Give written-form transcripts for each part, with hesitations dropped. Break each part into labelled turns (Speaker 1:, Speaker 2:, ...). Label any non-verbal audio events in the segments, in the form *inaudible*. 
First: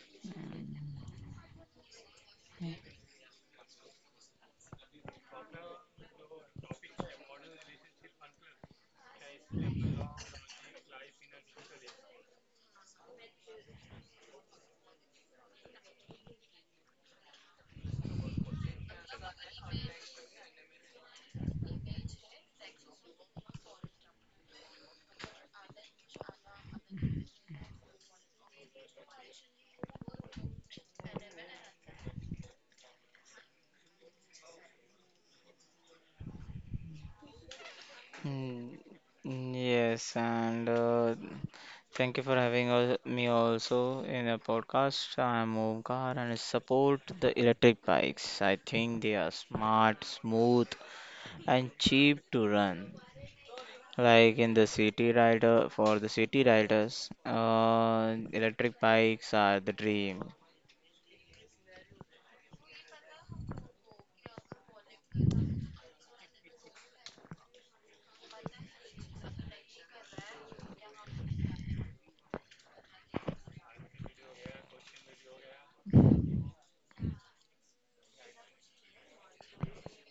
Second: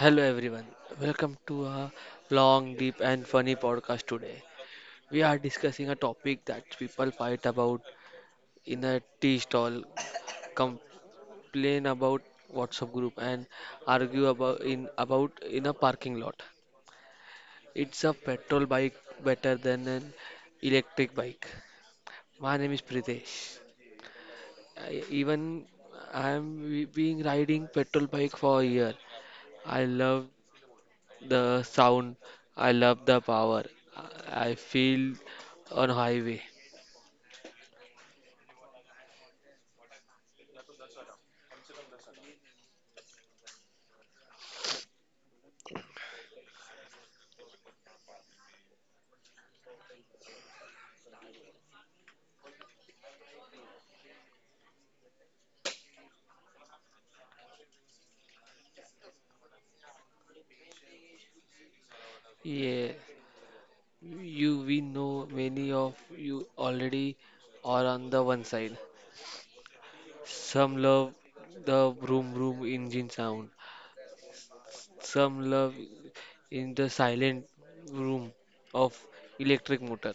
Speaker 1: Hello everyone, welcome to a long, deep, and funny podcast today. We are discussing a topic that people fight about in a tea stall, complain about WhatsApp group, and argue about in a parking lot. It's a petrol bike better than an electric bike. My name is Pritesh. Even I am being riding petrol bike for a year. I love the sound, I love the power. I feel on highway.
Speaker 2: Mm, Yes, and thank you for having me also in a podcast. I'm Omkar and I support the electric bikes. I think they are smart, smooth, and cheap to run. Like in the city rider, for the city riders, electric bikes are the dream.
Speaker 1: Yeah, you we know many of you already are on the one side. Some love the vroom vroom engine sound. Some love in the silent room of electric motor.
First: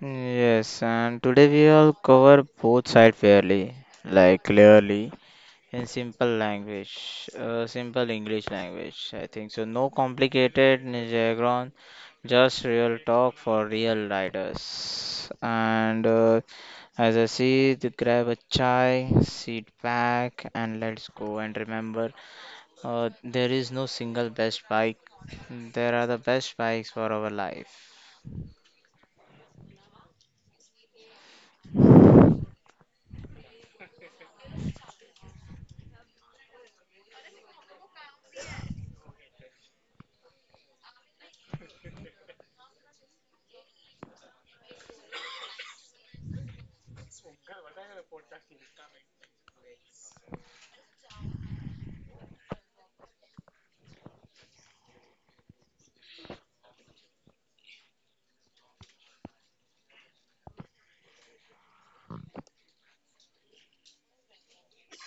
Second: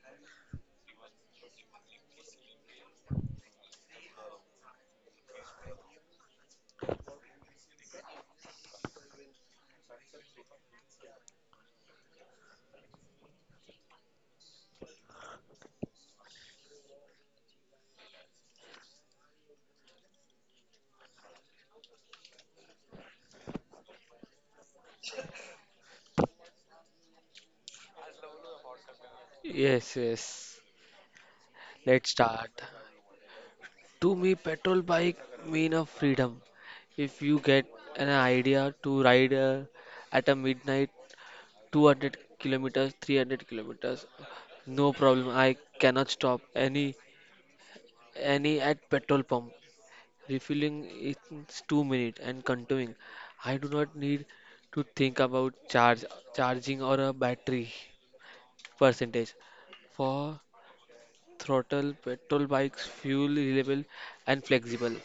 Speaker 2: Yes, and today we will cover both sides fairly, like clearly, in simple language, simple English language, I think so. No complicated jargon, just real talk for real riders. And as I see, to grab a chai, sit back, and let's go. And remember, there is no single best bike. There are the best bikes for our life.
Speaker 1: Yes, yes. Let's start. To me, petrol bike mean of freedom. If you get an idea to ride at a midnight 200 kilometers, 300 kilometers, no problem. I cannot stop any at petrol pump. Refilling is 2 minutes and continuing. I do not need to think about charge charging or a battery percentage. For throttle petrol bikes, fuel reliable and flexible.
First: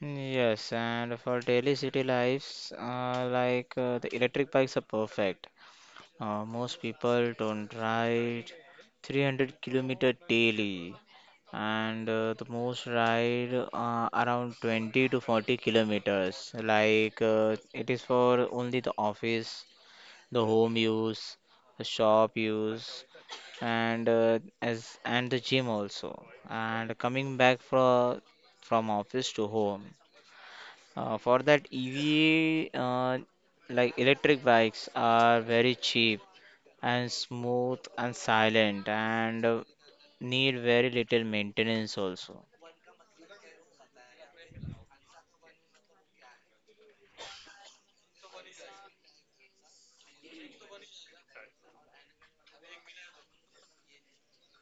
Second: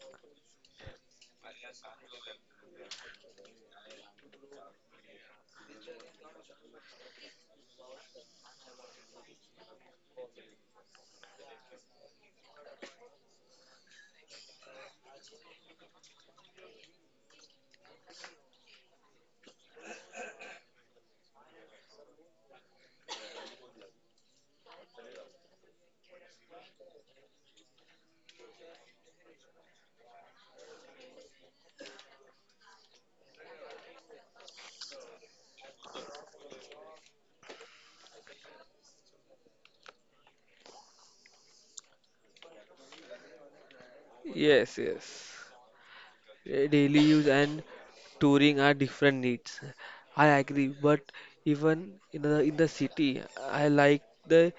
Speaker 2: Yes, and for daily city lives, the electric bikes are perfect. Most people don't ride 300-kilometer daily, and the most ride around 20 to 40 kilometers. It is for only the office, the home use, the shop use, and as and the gym also. And coming back from office to home. For that EV, like electric bikes are very cheap and smooth and silent and need very little maintenance also.
Speaker 1: Yes, yes. Daily use and touring are different needs. I agree, but even in the city, I like the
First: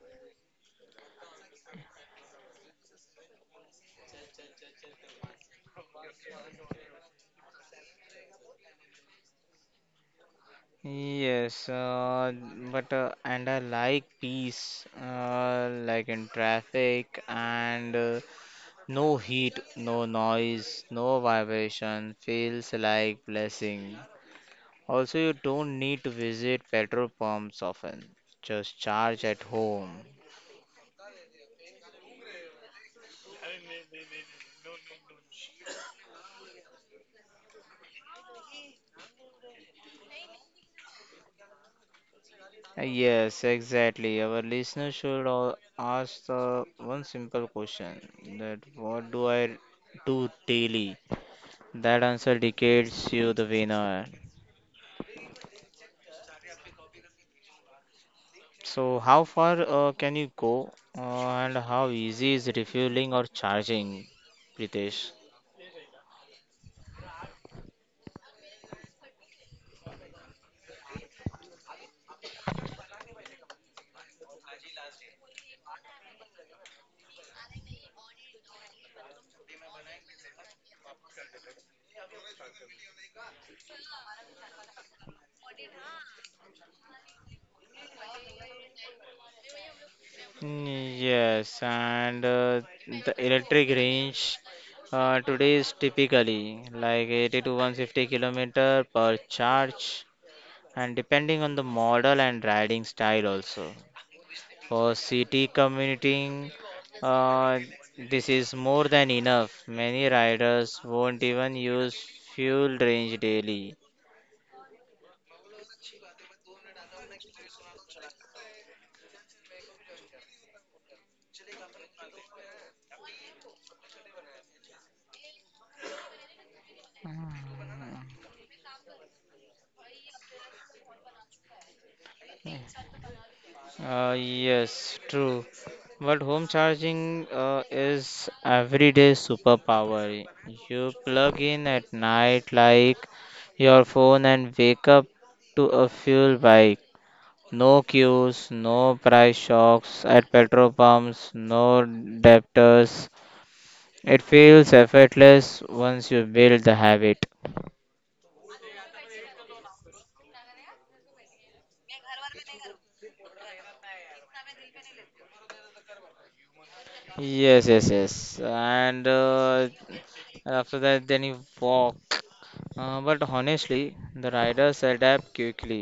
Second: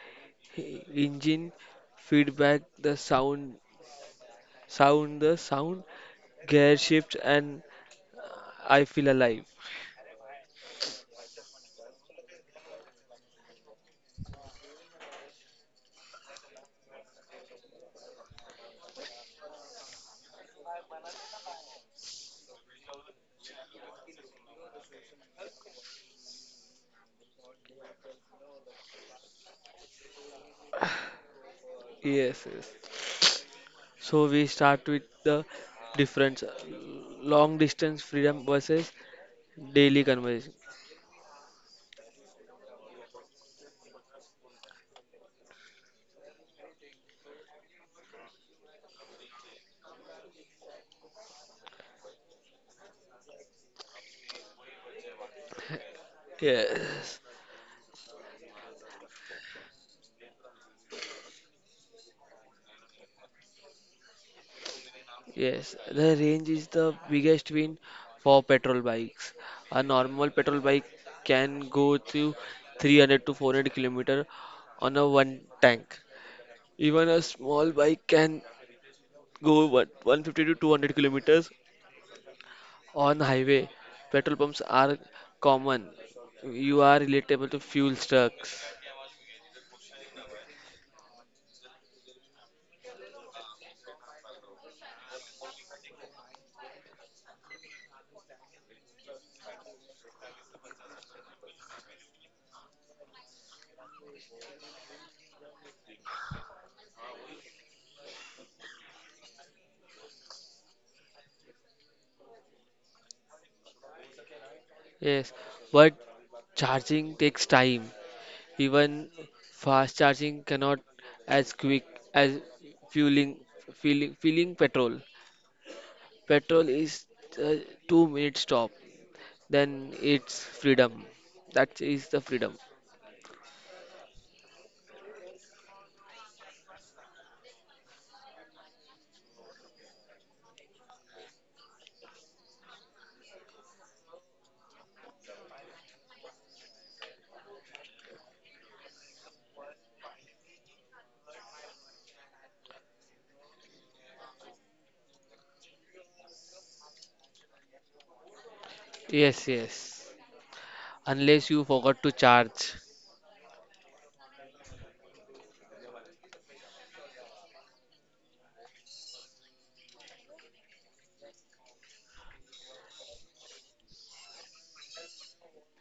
Speaker 1: engine feedback, the sound, gear shift, and I feel alive.
Speaker 2: Yes, but and I like peace, like in traffic and no heat, no noise, no vibration, feels like blessing. Also, you don't need to visit petrol pumps often, just charge at home.
Speaker 1: Yes, yes. So we start with the difference, long distance freedom versus daily conversation.
Speaker 2: Yes, exactly. Our listeners should all ask the one simple question, that what do I do daily? That answer dictates you the winner.
Speaker 1: Yes.
Speaker 2: So, how far can you go and how easy is refueling or charging, Pritesh?
Speaker 1: Yes, the range is the biggest win for petrol bikes. A normal petrol bike can go to 300 to 400 kilometer on a one tank. Even a small bike can go what 150 to 200 kilometers on highway. Petrol pumps are common. You are relatable to fuel trucks.
Speaker 2: Yes, and the electric range today is typically like 80 to 150 kilometer per charge, and depending on the model and riding style also. For city commuting, uh, this is more than enough. Many riders won't even use fuel range daily.
Speaker 1: Yes, but charging takes time. Even fast charging cannot as quick as fueling fueling petrol. Petrol is uh, 2 minute stop. Then it's freedom. That is the freedom.
Speaker 2: Yes, true. But home charging is everyday superpower. You plug in at night like your phone and wake up to a fuel bike. No queues, no price shocks at petrol pumps, no debtors. It feels effortless once you build the habit.
Speaker 1: Yes, yes. Unless you forgot to charge.
Speaker 2: Yes, yes, yes. And after that, then you walk. But honestly, the riders adapt quickly.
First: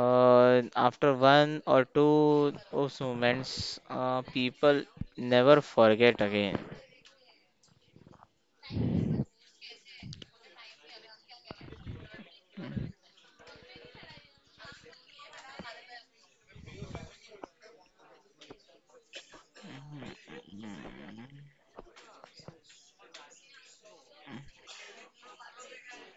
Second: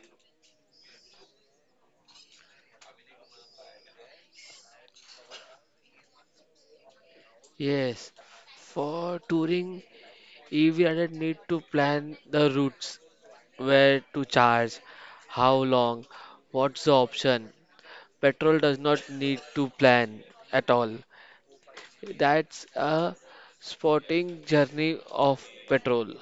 Speaker 2: After one or two those moments, people never forget again.
Speaker 1: Yes. For touring, EV rider need to plan the routes, where to charge, how long, what's the option. Petrol does not need to plan at all. That's a sporting journey of petrol.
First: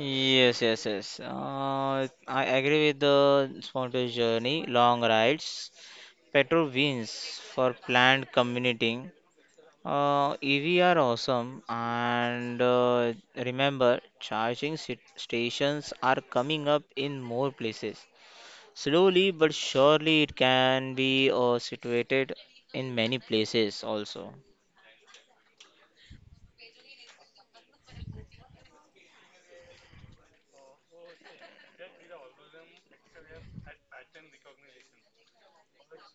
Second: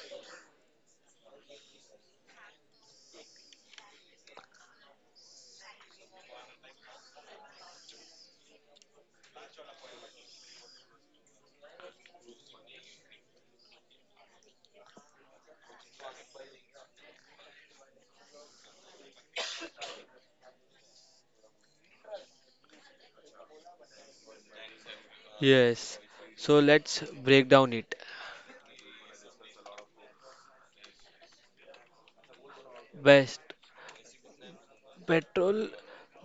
Speaker 2: Yes, yes, yes. I agree with the spontaneous journey, long rides. Petrol wins for planned commuting. EV are awesome, and remember, charging stations are coming up in more places. Slowly but surely, it can be situated in many places also.
Speaker 1: Yes. So let's break down it. Best petrol,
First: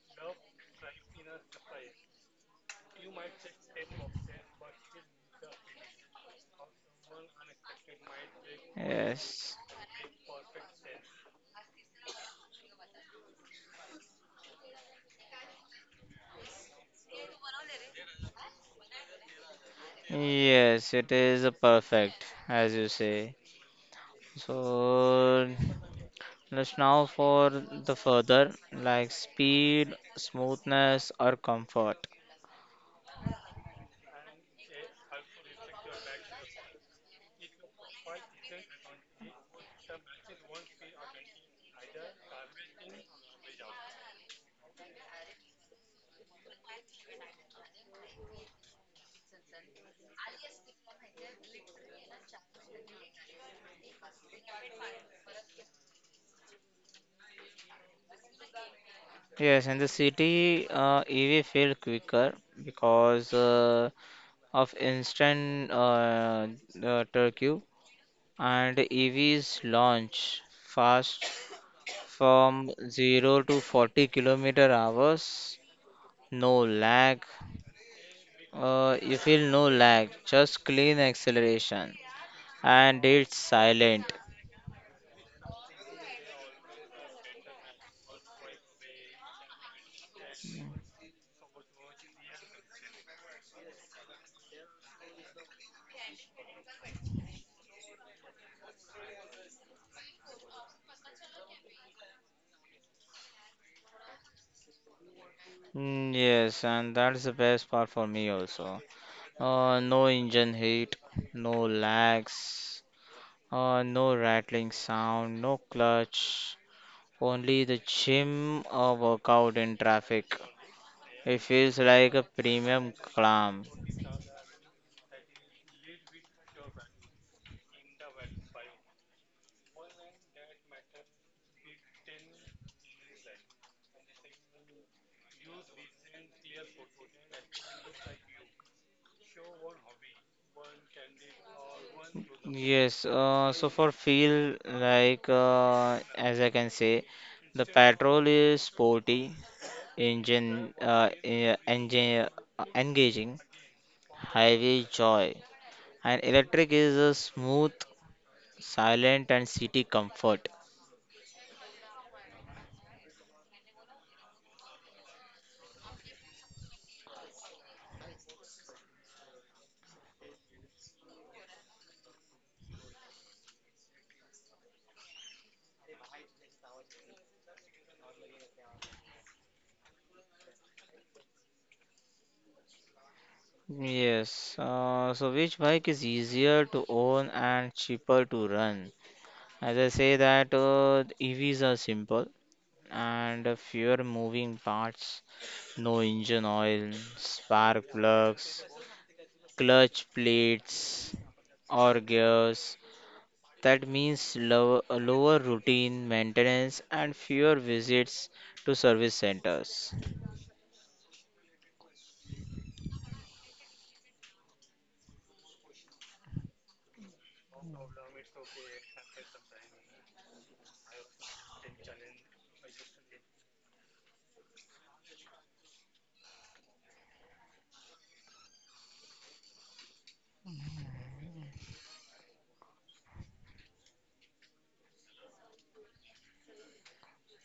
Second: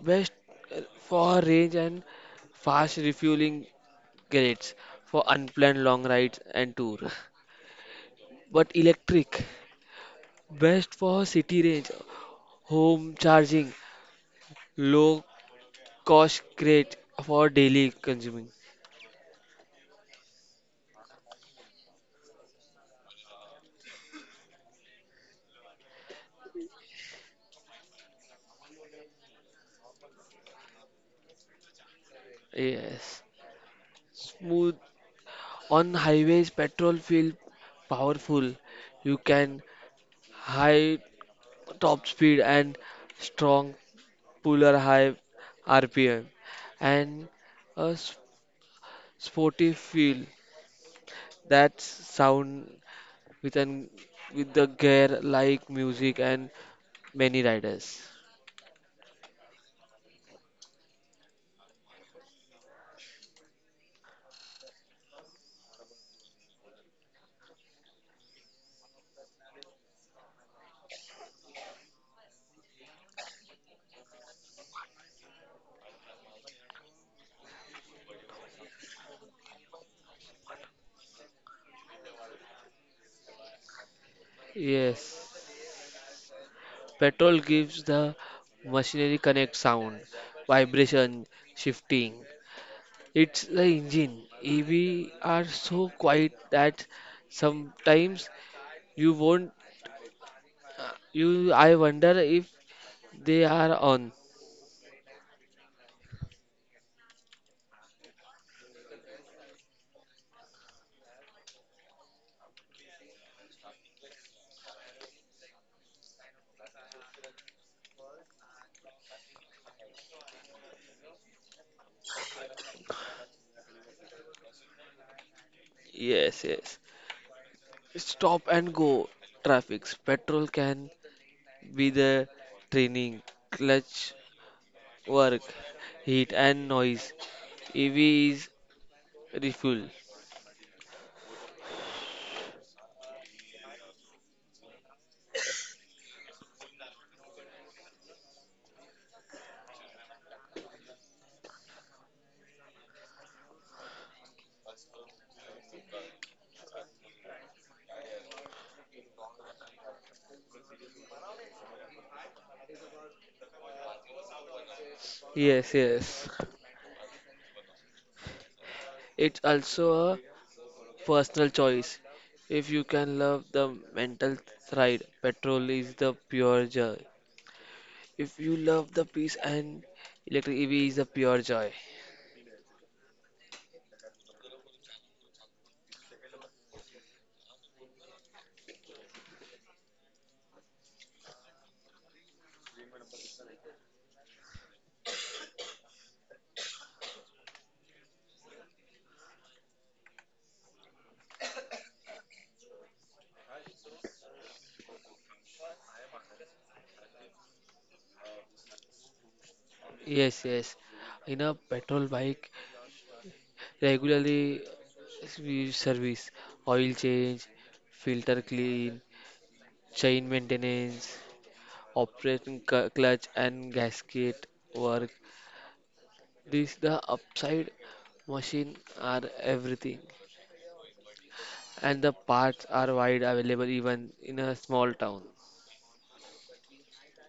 Speaker 1: best for range and fast refueling greats for unplanned long rides and tour. But electric,
Speaker 2: Yes,
Speaker 1: best for city range, home charging, low cost great for daily consuming.
Speaker 2: yes, it is a perfect, as you say. So let's now for the further like speed, smoothness, or comfort.
Speaker 1: Yes. Smooth. On highways, petrol feels powerful. You can high top speed and strong puller high RPM and a s- sporty feel that sound with an with the gear like music and many riders.
Speaker 2: Yes, in the city, EV feel quicker because of instant turkey, and EVs launch fast from 0 to 40 kilometer hours. No lag, you feel no lag, just clean acceleration, and it's silent.
Speaker 1: Yes. Petrol gives the machinery connect sound, vibration, shifting. It's the engine. EV are so quiet that sometimes you won't you I wonder if they are on.
Speaker 2: Yes, and that's the best part for me also. No engine heat, no lags, no rattling sound, no clutch, only the gym workout in traffic. It feels like a premium climb.
Speaker 1: Yes, yes. Stop and go traffics. Petrol can be the training, clutch work, heat and noise. EV is refuel.
Speaker 2: Yes, so for feel like as I can say, the patrol is sporty, engine, engine engaging, highway joy, and electric is a smooth, silent, and city comfort.
Speaker 1: Yes, yes. It's also a personal choice. If you can love the mental ride, petrol is the pure joy. If you love the peace and electric EV is a pure joy.
Speaker 2: Yes, so which bike is easier to own and cheaper to run? As I say that EVs are simple and fewer moving parts. No engine oil, spark plugs, clutch plates, or gears. That means lower routine maintenance and fewer visits to service centers.
Speaker 1: Yes, yes. In a petrol bike, regularly we service, oil change, filter clean, chain maintenance, operating clutch and gasket work. This the upside machine are everything, and the parts are wide available even in a small town.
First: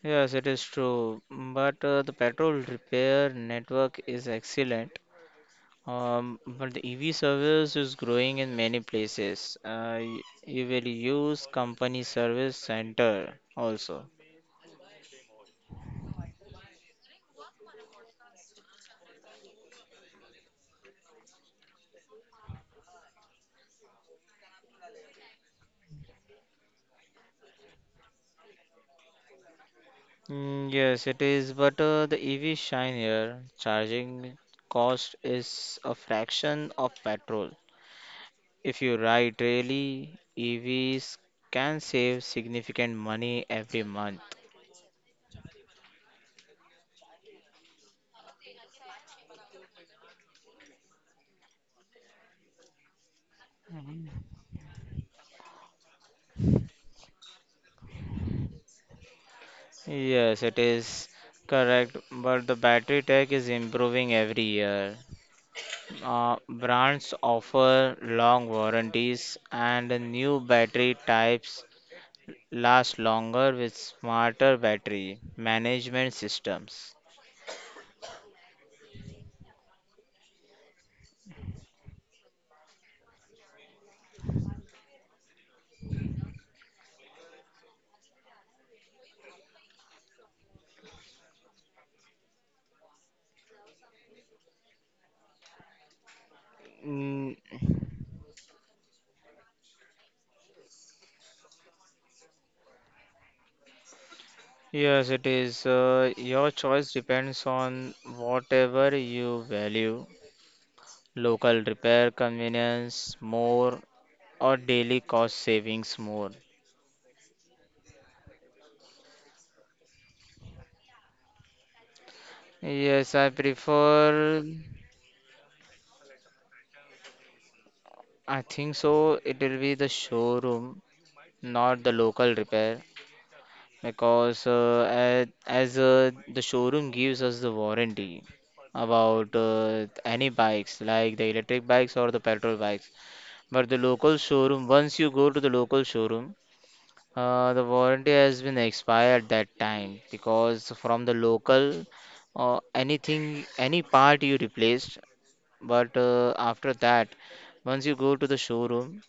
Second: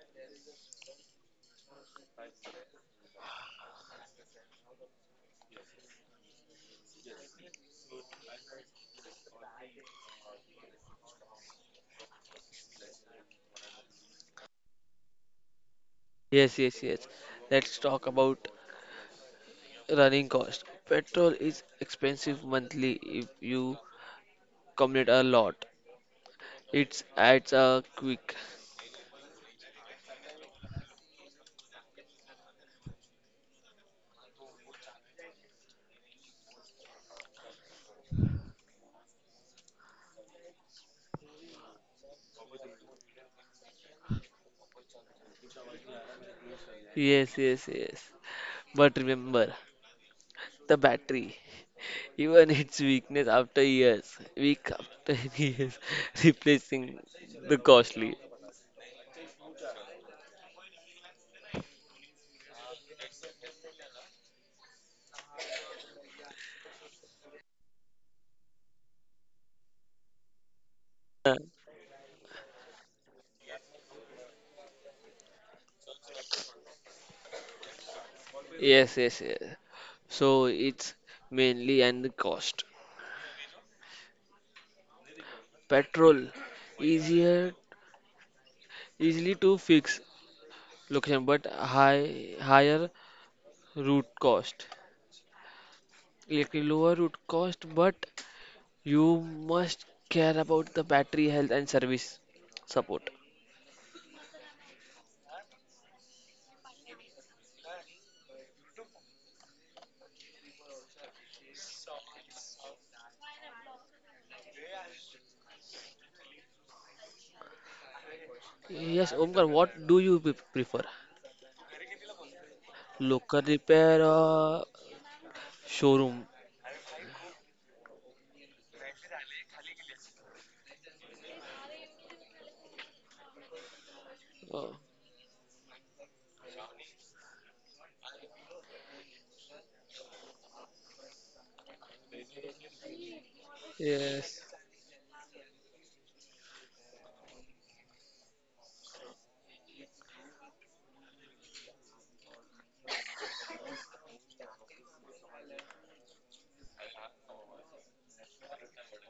Speaker 2: Yes, it is true, but the petrol repair network is excellent. But the EV service is growing in many places. You will use company service center also.
Speaker 1: Yes, yes, yes. Let's talk about running cost. Petrol is expensive monthly if you commute a lot. It adds a quick.
Speaker 2: Yes, it is, but the EV shine here, charging cost is a fraction of petrol. If you ride daily, EVs can save significant money every month.
Speaker 1: Yes, yes, yes. But remember, the battery, even its weakness after years, week after *laughs* years, replacing the costly.
Speaker 2: Yes, it is correct, but the battery tech is improving every year. Brands offer long warranties, and new battery
Speaker 1: Uh,
Speaker 2: types last longer with smarter battery management systems.
Speaker 1: Yes, yes, yes. So it's mainly and the cost. Petrol easier easily to fix location but higher route cost. Little lower would
Speaker 2: Mm,
Speaker 1: cost, but you must care about the battery health and service support.
Speaker 2: Yes, it is. Your choice depends on whatever you value local repair convenience more or daily cost savings more.
Speaker 1: Yes, Omkar, what do you prefer?
Speaker 2: Yes,
Speaker 1: Local
Speaker 2: I
Speaker 1: repair
Speaker 2: prefer,
Speaker 1: or showroom?
Speaker 2: I think so, it will be the showroom, not the local repair, because
Speaker 1: Uh,
Speaker 2: as the showroom gives us the warranty about any bikes like the electric bikes or the petrol bikes. But the local
Speaker 1: Yes.
Speaker 2: showroom, once you go to the local showroom, the warranty has been expired that time, because from the local, any part you replaced, but after that, once you go to the showroom,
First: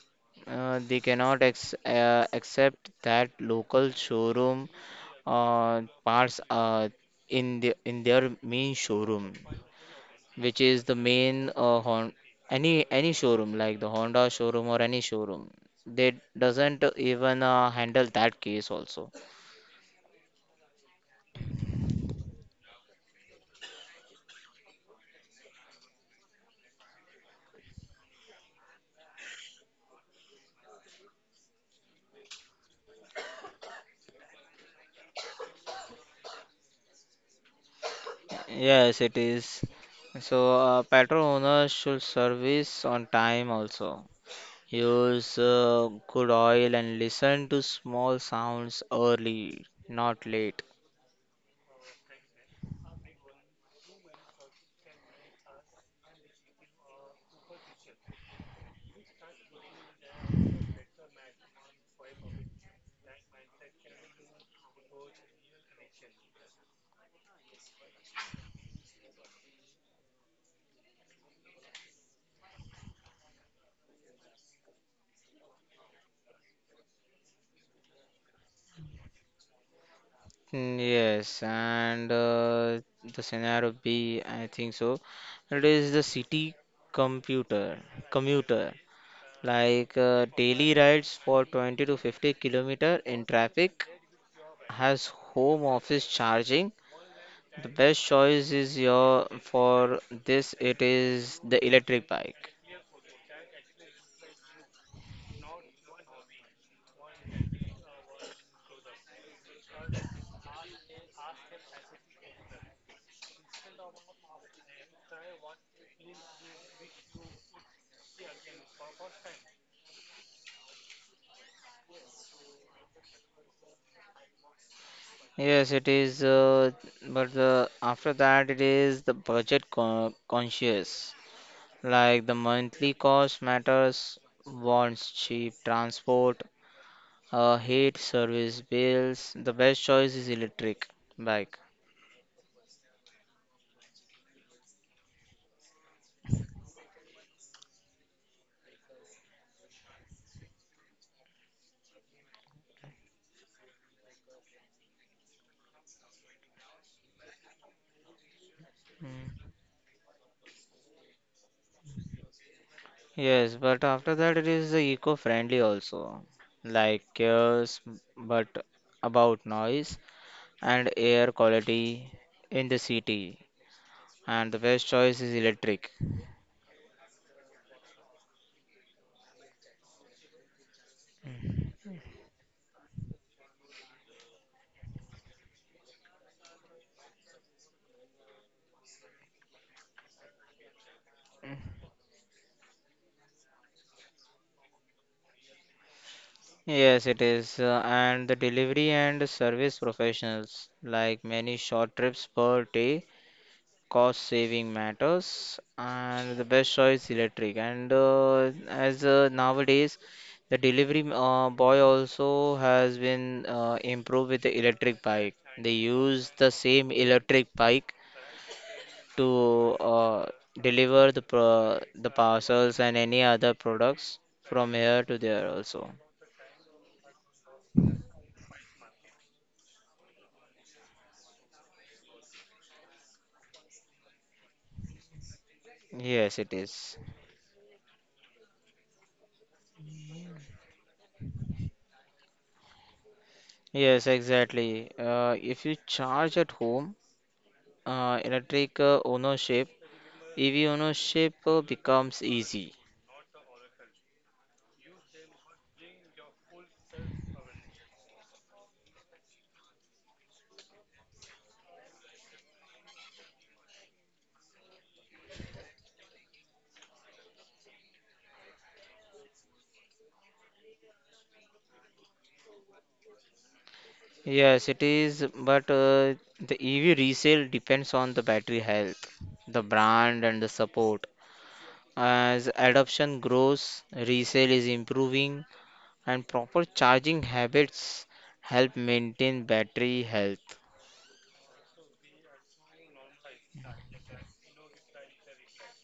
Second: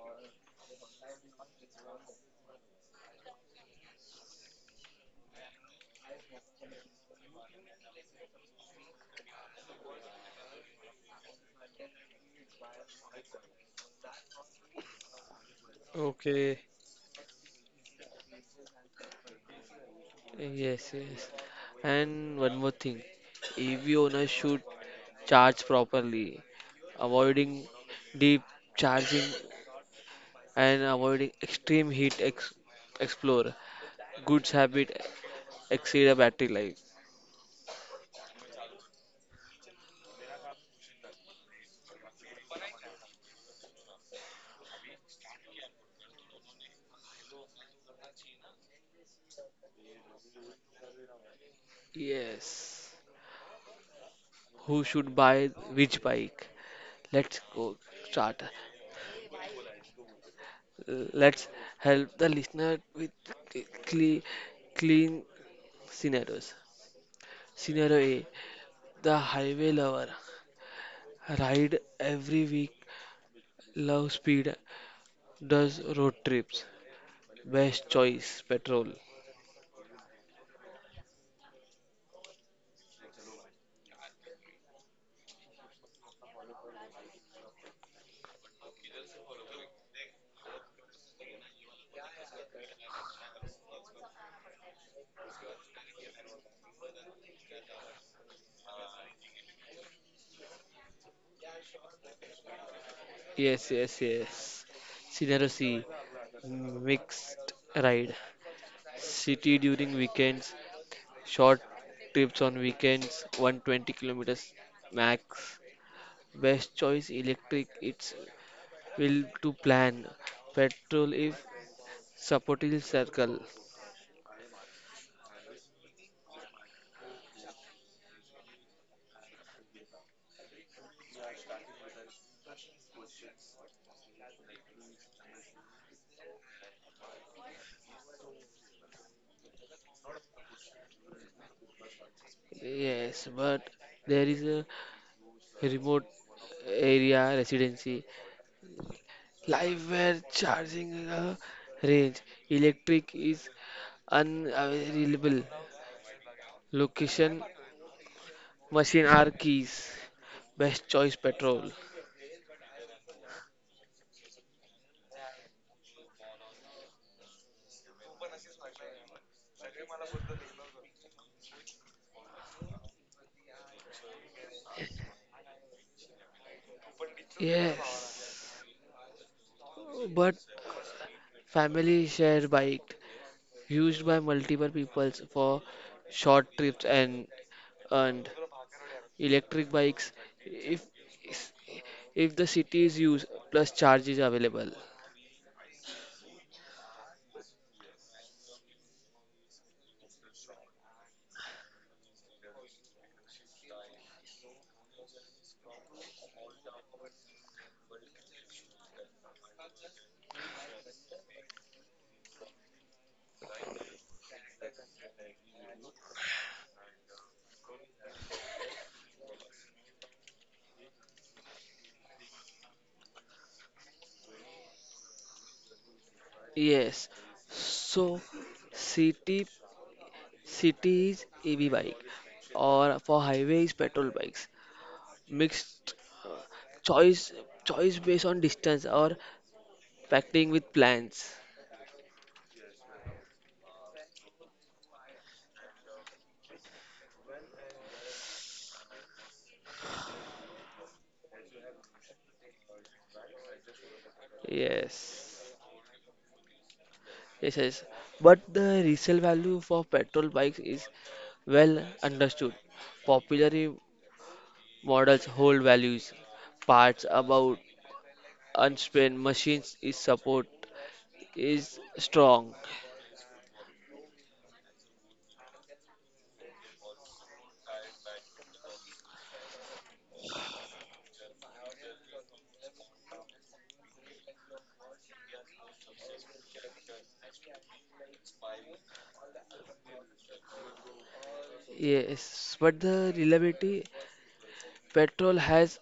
Speaker 2: they cannot ex accept that local showroom parts in the in their main showroom, which is the main hon any showroom like the Honda showroom or any showroom. They
Speaker 1: Okay.
Speaker 2: doesn't even handle that case also.
Speaker 1: Yes, yes. And one more thing, EV owner should charge properly, avoiding deep charging and avoiding extreme heat explore. Good habit exceed a battery life.
Speaker 2: Yes, it is. So, petrol owners should service on time also. Use good oil and listen to small sounds early, not late.
Speaker 1: Yes. Who should buy which bike? Let's go start. Let's help the listener with clean, clean scenarios. Scenario A: the highway lover ride every week, love speed, does road trips. Best choice: petrol.
Speaker 2: Yes, and the scenario B, I think so, it is the city computer commuter. Daily rides for 20 to 50 kilometer in traffic, has home office charging. The best choice is your for this, it is the electric bike.
Speaker 1: Yes, yes, yes. Scenario C: mixed ride, city during weekends, short trips on weekends, 120 kilometers max. Best choice electric, it's will to plan. Petrol if supportive circle.
Speaker 2: Yes, it is. But the, after that, it is the conscious. Like the monthly cost matters, wants cheap transport, hate service bills. The best choice is electric bike.
Speaker 1: Yes, but there is a remote area residency. Live where charging range. Electric is unavailable. Location, machine are
Speaker 2: Mm.
Speaker 1: keys. Best choice petrol.
Speaker 2: Yes, but after that it is eco-friendly also, like cares but about noise and air quality in the city. And the best choice is electric.
Speaker 1: Yes, but family share bike used by multiple peoples for short trips and and electric bikes if if the city is used plus charge is available.
Speaker 2: Yes, it is, and the delivery and service professionals, like many short trips per day, cost saving matters, and the best choice electric. And as nowadays the delivery boy also has been improved with the electric bike. They use the same electric bike to deliver the the parcels and any other products from here to there also.
Speaker 1: Yes. So city city is EV bike or for highways petrol bikes. Mixed uh,
Speaker 2: Yes, it is.
Speaker 1: choice choice based on distance or packing with plans.
Speaker 2: Yes, exactly, if you charge at home, electric ownership EV ownership becomes easy.
Speaker 1: Yes. Yes, yes. But the resale value for petrol bikes is well understood. Popular models hold values, parts about unspent machines is support is strong.
Speaker 2: Yes, it is, but the EV resale depends on the battery health, the brand, and the support. As adoption grows, resale is improving, and proper charging habits help maintain battery health.
Speaker 1: Yes, but the reliability petrol has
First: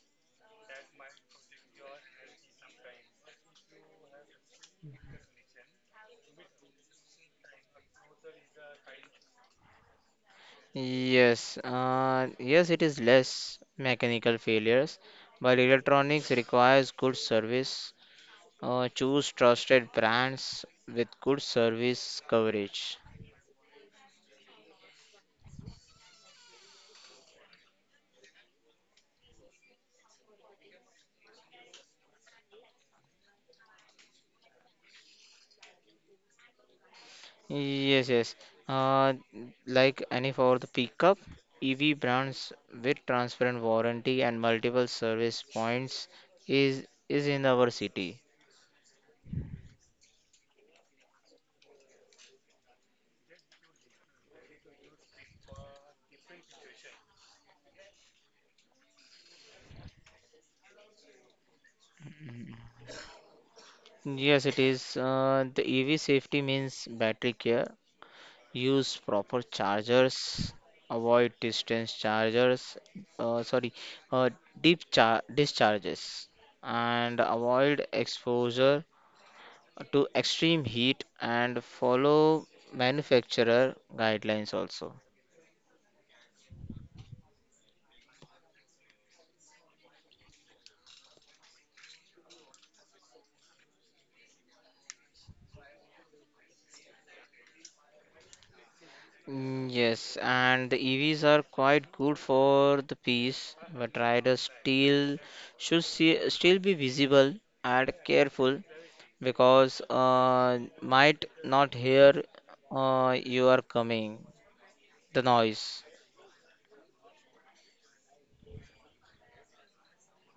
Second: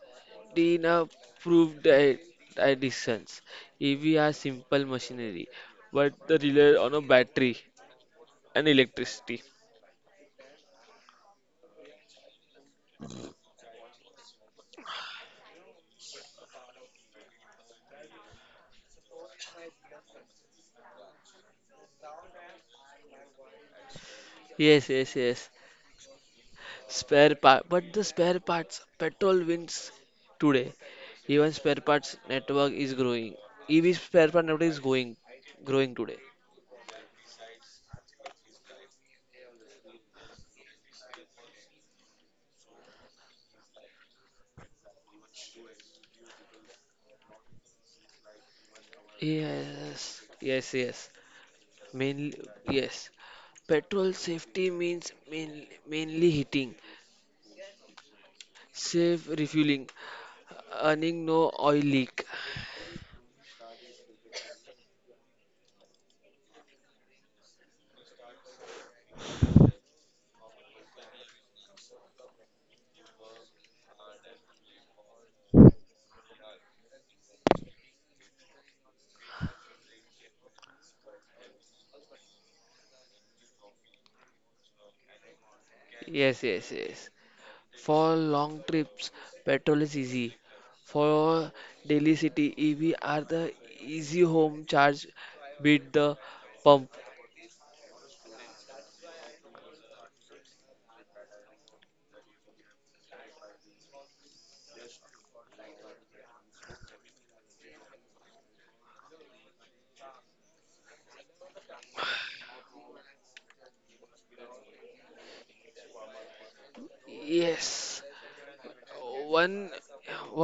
Speaker 1: been a proved additions. EV are simple machinery, but the rely on a battery and electricity.
Speaker 2: Yes, yes, it is less mechanical failures, but electronics requires good service. Choose trusted brands with good service coverage.
Speaker 1: Yes, yes, yes. Spare part, but the spare parts petrol wins today. Even spare parts network is growing. EV spare part network is growing today.
Speaker 2: Yes, yes. Uh, like any for the pickup, EV brands with transparent warranty and multiple service points is in our city.
Speaker 1: Yes, yes, yes. Mainly, yes. Petrol safety means mainly heating, safe refueling, earning no oil leak.
Speaker 2: Yes, it is. The EV safety means battery care. Use proper chargers. Avoid distance chargers. Sorry, uh, deep char discharges, and avoid exposure to extreme heat, and follow manufacturer guidelines also.
Speaker 1: Yes, yes, yes. For long trips, petrol is easy. For daily city, EV are the easy home charge, beat the pump.
Speaker 2: Yes, and the EVs are quite good for the piece, but riders still should see, still be visible and careful, because might not hear you are coming, the noise.
Speaker 1: Yes, one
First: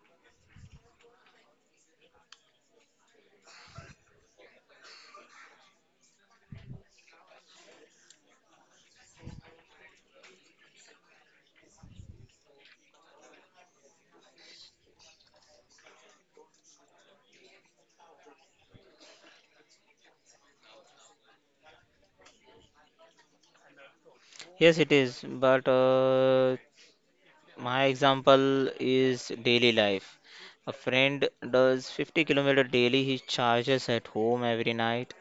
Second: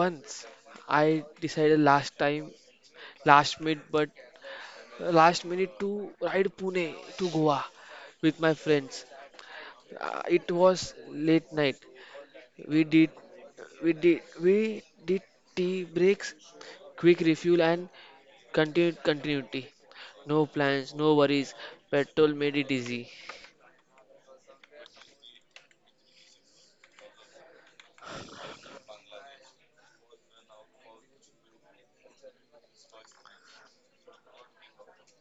Speaker 1: once I decided last minute, but last minute to ride Pune to Goa with my friends. It was late night. We did, we did tea breaks, quick refuel and Continued continuity. No plans, no worries. Petrol made it easy.
Speaker 2: Yes, it is, but my example is daily life. A friend does 50-kilometer daily. He charges at home every night.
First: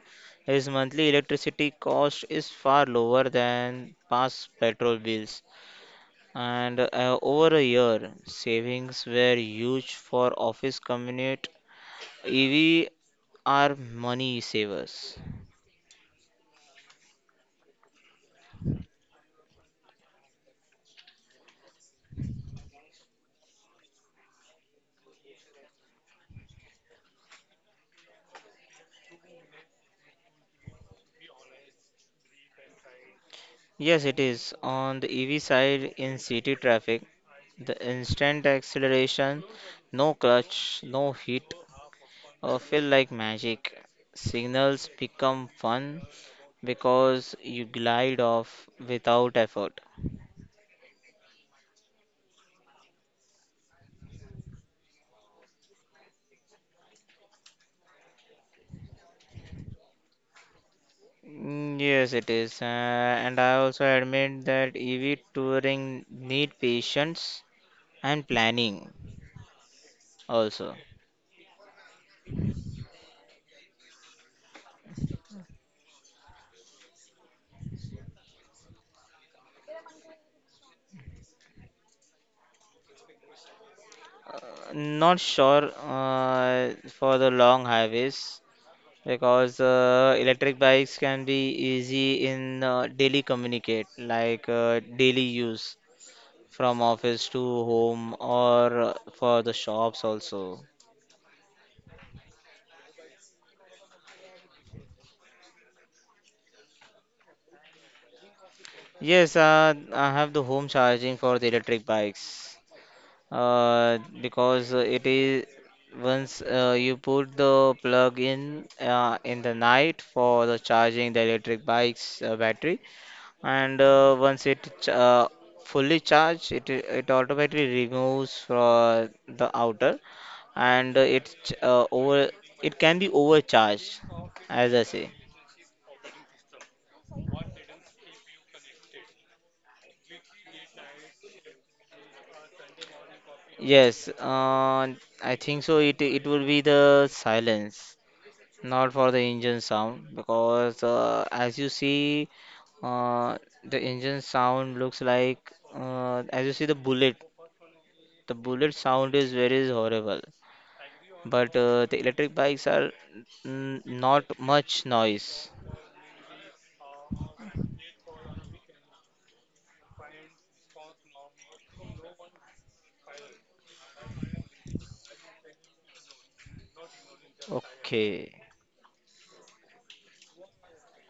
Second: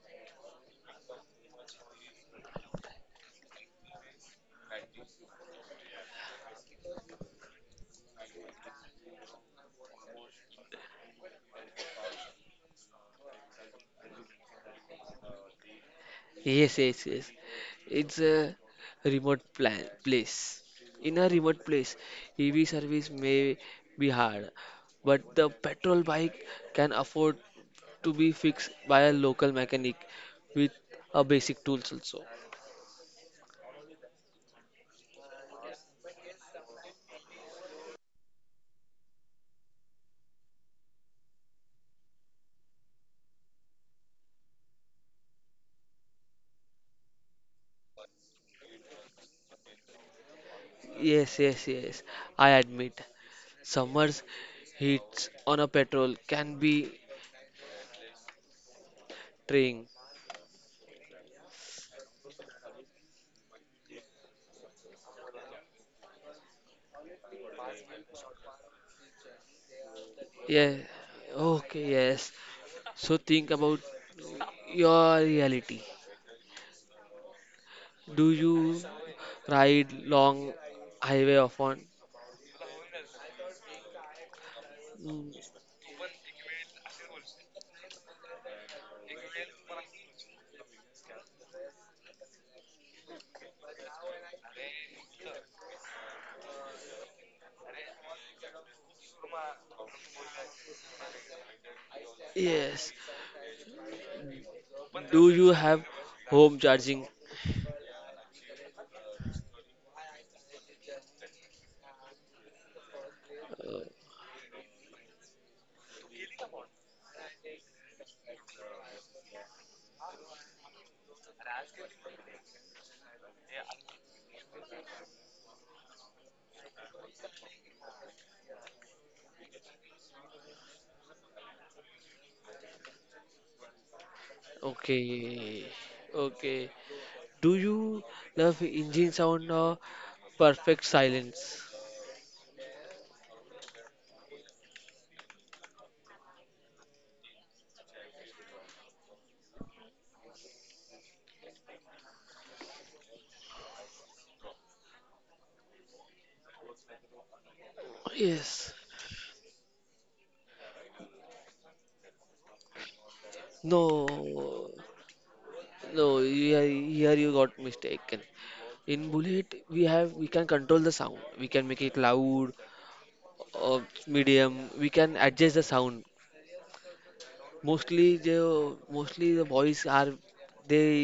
Speaker 2: His monthly electricity cost is far lower than past petrol bills. And over a year, savings were huge for office commute. EV are money savers.
Speaker 1: Yes, yes, yes. It's a remote plan place. In a remote place, EV service may be hard, but the petrol bike can afford to be fixed by a local mechanic with a basic tools also.
Speaker 2: Yes, it is. On the EV side, in city traffic, the instant acceleration, no clutch, no hit, feel like magic. Signals become fun because you glide off without effort.
Speaker 1: Yes, yes, yes. I admit, summer's heats on a petrol can be trying.
Speaker 2: Yes, it is. And I also admit that EV touring need patience and planning also.
Speaker 1: Yeah. Okay, yes. So think about your reality. Do you ride long highway often?
Speaker 2: Not
Speaker 1: Mm,
Speaker 2: sure for the long highways, because electric bikes can be easy in daily communicate, like daily use from office to home or for the shops also.
Speaker 1: yes. Do you have home charging?
Speaker 2: Yes, I have the home charging for the electric bikes
Speaker 1: Uh,
Speaker 2: because it is, once you put the plug in the night for the charging the electric bike's battery, and once fully charged, it automatically removes from the outer, and it's over, it can be overcharged, as I say.
Speaker 1: Okay. Okay. Do you love engine sound or perfect silence?
Speaker 2: Yes, I think so, it will be the silence, not for the engine sound, because as you see, uh, the engine sound looks like as you see the bullet. The bullet
Speaker 1: Yes.
Speaker 2: sound is very horrible, but the electric bikes are n
Speaker 1: No.
Speaker 2: not much noise.
Speaker 1: No, here you got mistaken. In Bullet, we can control the sound. We can make it loud or medium. We can adjust the sound.
Speaker 2: Okay,
Speaker 1: Mostly the boys are they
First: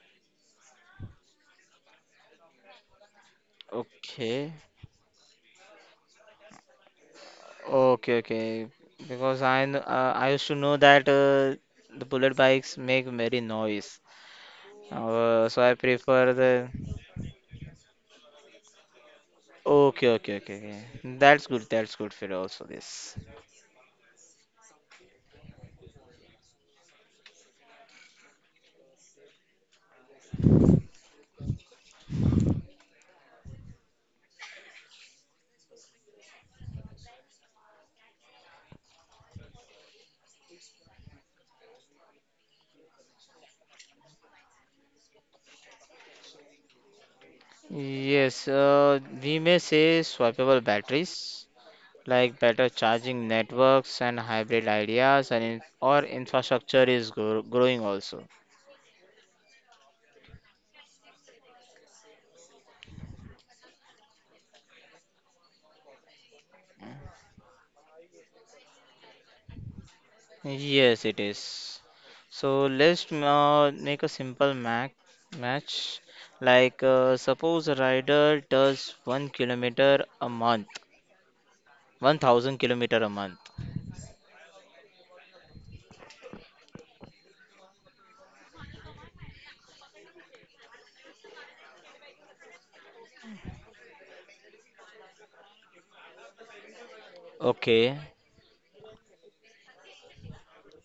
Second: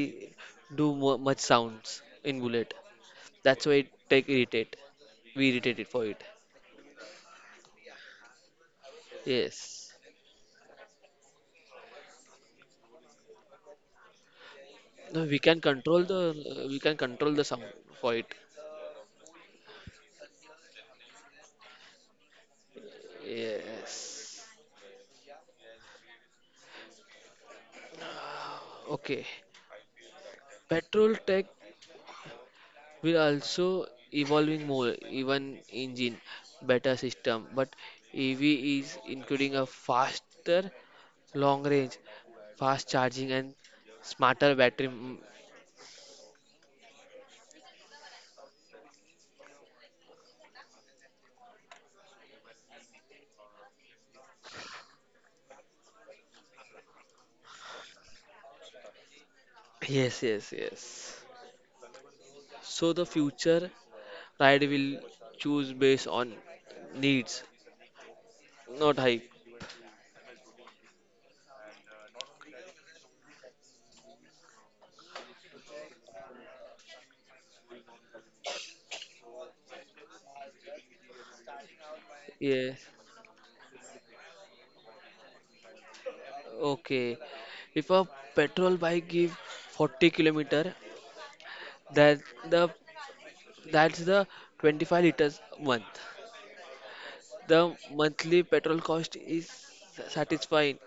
Speaker 1: do mu much sounds in Bullet. That's why it take
Speaker 2: okay,
Speaker 1: irritate. We irritate it for it.
Speaker 2: okay, okay. Because
Speaker 1: Yes.
Speaker 2: I used to know that the bullet bikes make very noise.
Speaker 1: No,
Speaker 2: So I prefer the.
Speaker 1: we can control the sound for it.
Speaker 2: Okay, okay, okay, okay. That's good. That's good for also this.
Speaker 1: Yes. Okay. Petrol tech. We're also evolving more, even engine, better system. But EV is including a faster long range, fast charging, and smarter battery. Mm,
Speaker 2: Yes, we may say swappable batteries, like better charging networks and hybrid ideas, and or infrastructure is growing also.
Speaker 1: yes, yes, yes. So the future ride will choose based on needs, not hype.
Speaker 2: Yes, it is. So let's make a simple ma match. Suppose a rider does 1 kilometer a month, one thousand
Speaker 1: Yes.
Speaker 2: kilometer a month.
Speaker 1: Okay. If a petrol bike give 40 kilometer, that the that's the 25 liters month. The
Speaker 2: Okay.
Speaker 1: monthly petrol cost is satisfying,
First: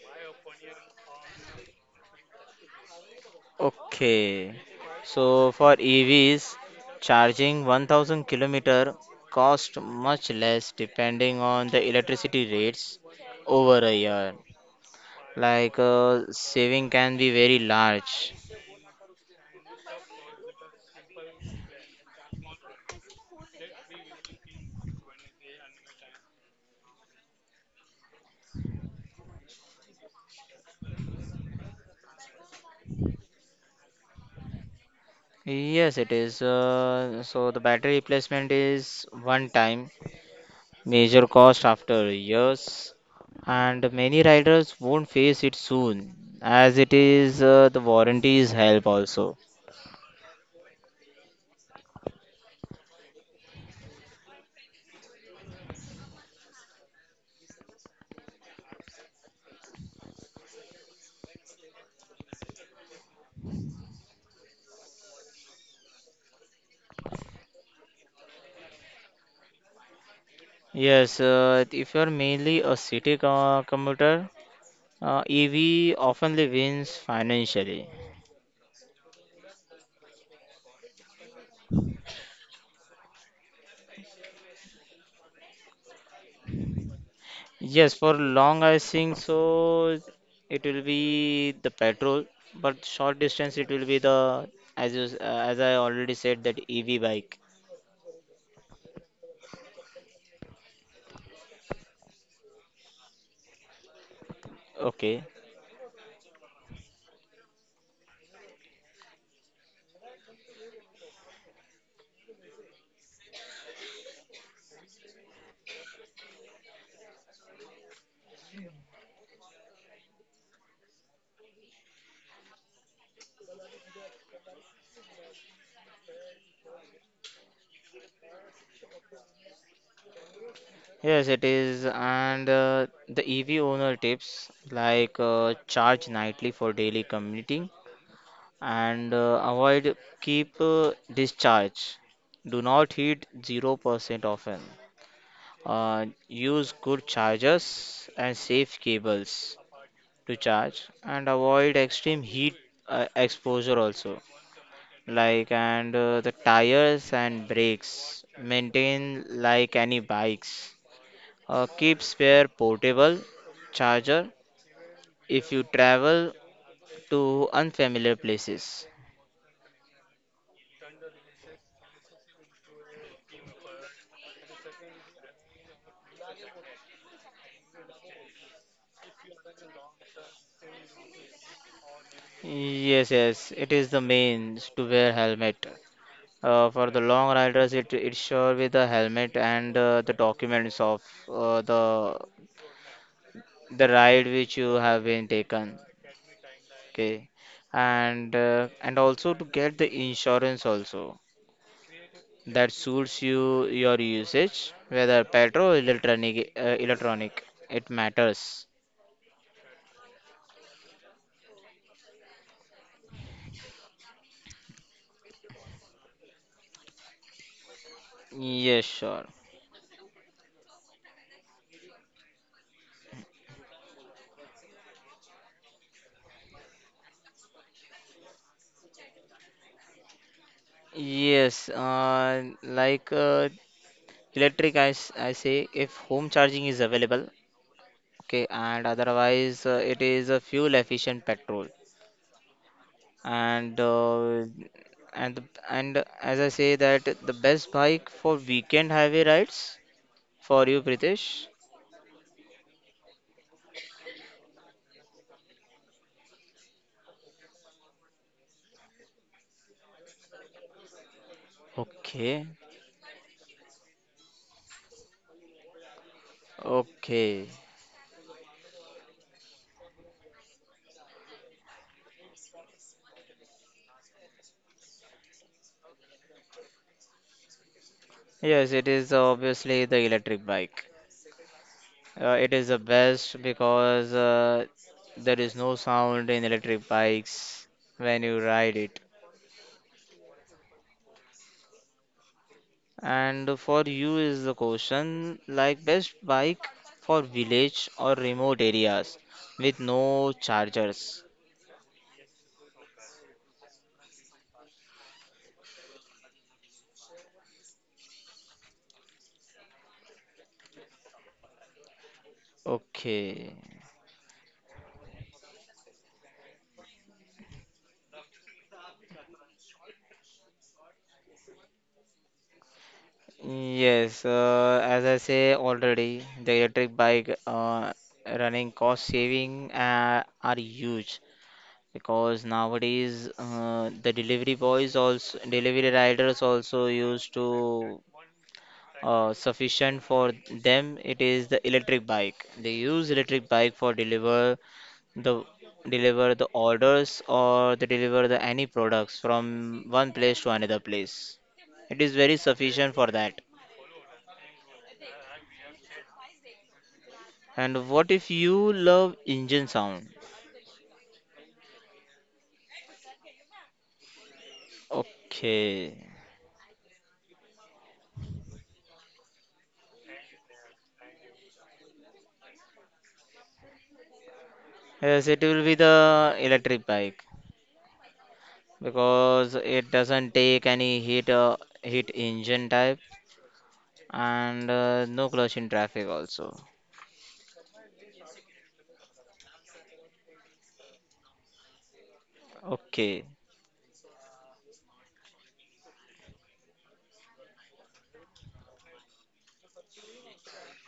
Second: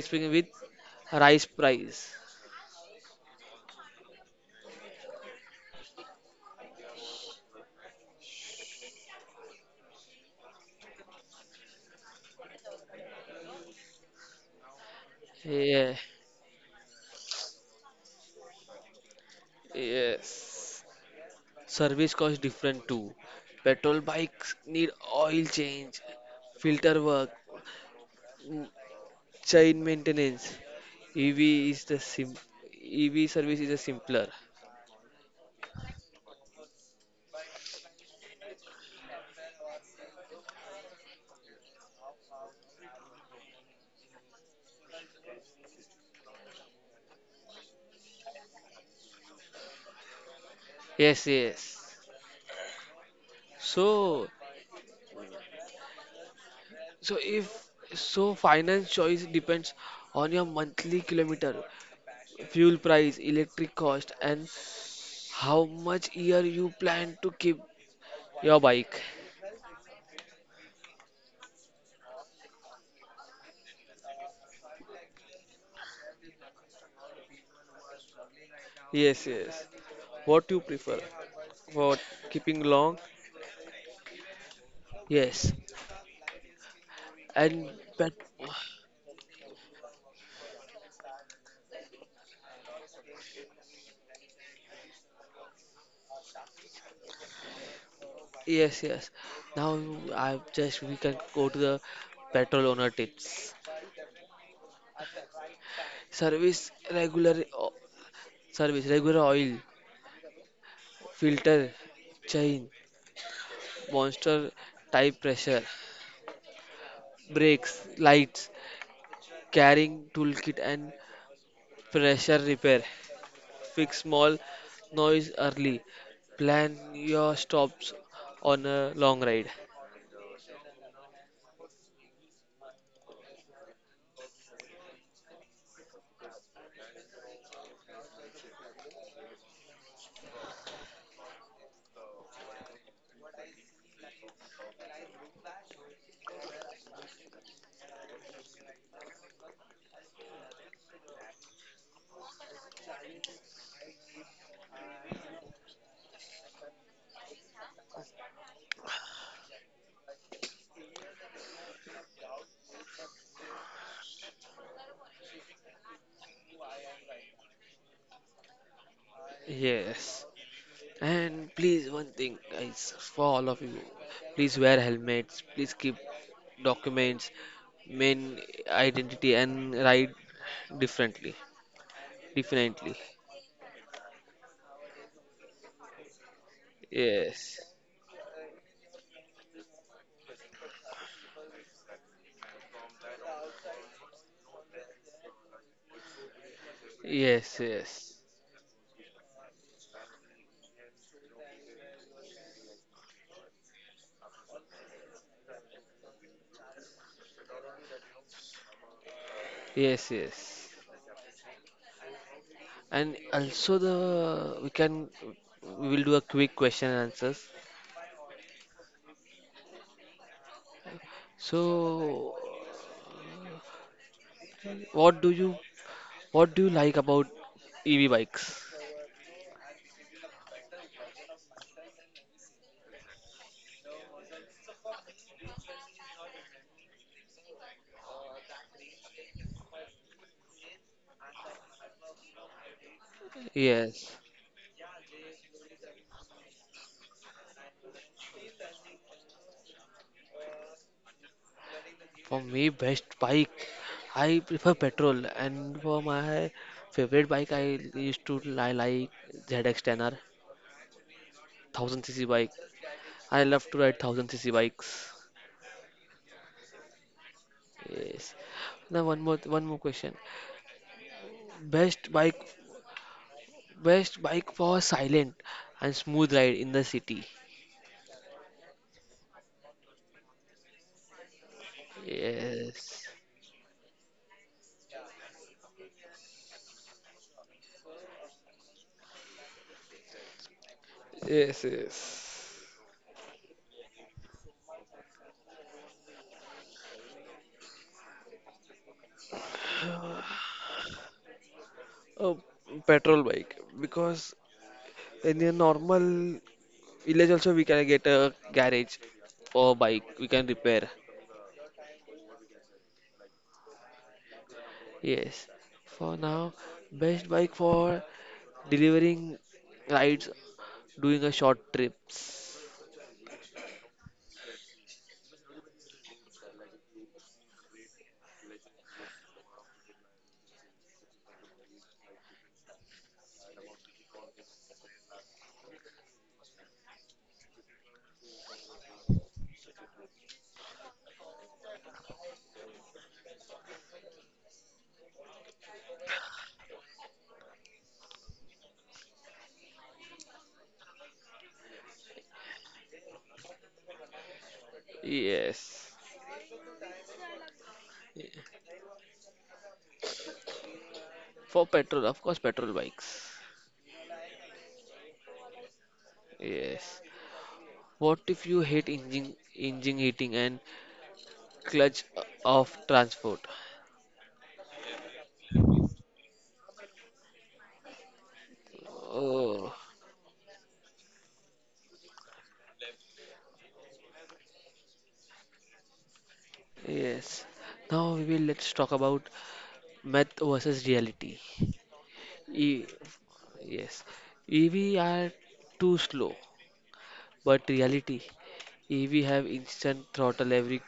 Speaker 1: speaking with rice price.
Speaker 2: Okay. So for EVs, charging 1000 kilometer cost much less depending on the electricity rates over a year.
Speaker 1: Yeah,
Speaker 2: Saving can be very large.
Speaker 1: yes. Service cost different too. Petrol bikes need oil change, filter work, mm, chain maintenance. EV is the sim EV service is a simpler.
Speaker 2: Yes, it is. So the battery replacement is one time major cost after years, and many riders won't face it soon as it is the warranties help also.
Speaker 1: Yes, yes. So, so if so finance choice depends on your monthly kilometer fuel price, electric cost, and how much year you plan to keep your bike.
Speaker 2: Yes, if you're mainly a city commuter, EV oftenly wins financially.
Speaker 1: Yes, yes. What you prefer? What keeping long? Yes, and
Speaker 2: Yes,
Speaker 1: pet
Speaker 2: for long I think so it will be the petrol, but short distance it will be the as you, s- uh, as I already said that EV bike.
Speaker 1: yes, yes. Now I just we can go to the petrol owner tips.
Speaker 2: Okay.
Speaker 1: Service regular o- Service regular oil filter chain monster type pressure brakes lights carrying toolkit and pressure repair. Fix small noise early. Plan your stops on a long ride.
Speaker 2: Yes, it is. And the EV owner tips like charge nightly for daily commuting, and avoid keep discharge. Do not heat 0% often. Use good chargers and safe cables to charge and avoid extreme heat exposure also. Like and the tires and brakes maintain like any bikes. Keep spare portable charger if you travel to unfamiliar places.
Speaker 1: Yes. And please, one thing, guys, for all of you, please wear helmets. Please keep documents, main identity, and ride differently. Differently.
Speaker 2: Yes, yes, it is the means to wear helmet. For the long
Speaker 1: Yes.
Speaker 2: riders, it sure with the helmet and the documents of the ride which you have been taken. Okay,
Speaker 1: Yes. Yes.
Speaker 2: and also to get the insurance also that suits you your usage, whether petrol or electronic electronic, it matters.
Speaker 1: Yes. Yes. And also the we can we will do a quick question and answers.
Speaker 2: Yes, sure.
Speaker 1: So, what do you what do you like about EV bikes?
Speaker 2: Yes, electric I say if home charging is available okay and otherwise it is a fuel efficient petrol and
Speaker 1: Yes,
Speaker 2: uh, and and as I say that the best bike for weekend highway rides for you pritesh.
Speaker 1: for me best bike, I prefer petrol, and for my favorite bike, I used to I like ZX10R, 1000 cc
Speaker 2: Okay.
Speaker 1: bike. I love to ride 1000 cc bikes.
Speaker 2: Okay,
Speaker 1: Yes. Now one more question. Best bike, Best bike for silent and smooth ride in the city.
Speaker 2: yes it is obviously the electric bike. It is the
Speaker 1: Yes.
Speaker 2: best because there is no sound in electric bikes when you ride it.
Speaker 1: Yes, yes.
Speaker 2: And for you is the question like best bike for village or remote areas with no
Speaker 1: *sighs*
Speaker 2: chargers.
Speaker 1: A petrol bike because in a normal village also we can get a garage or bike we can repair.
Speaker 2: Okay.
Speaker 1: Yes. For now, best bike for delivering rides, doing a short trips.
Speaker 2: Yes, as I say already, the electric bike running cost saving are huge because nowadays the delivery boys also delivery riders also used to sufficient for them it is the electric bike they use electric bike for the deliver the orders or they deliver the any products from one place to another place it is very sufficient for that.
Speaker 1: Yes.
Speaker 2: And what if you love engine sound.
Speaker 1: For petrol, of course, petrol bikes.
Speaker 2: Okay,
Speaker 1: Yes. What if you hate engine heating and clutch of transport?
Speaker 2: yes it will be the electric bike because
Speaker 1: Oh.
Speaker 2: it doesn't take any heat heat engine type and no clutch in traffic also.
Speaker 1: Yes. Now we will let's talk about myth versus reality. E
Speaker 2: Okay.
Speaker 1: Yes. EV are too slow, but reality EV have instant throttle every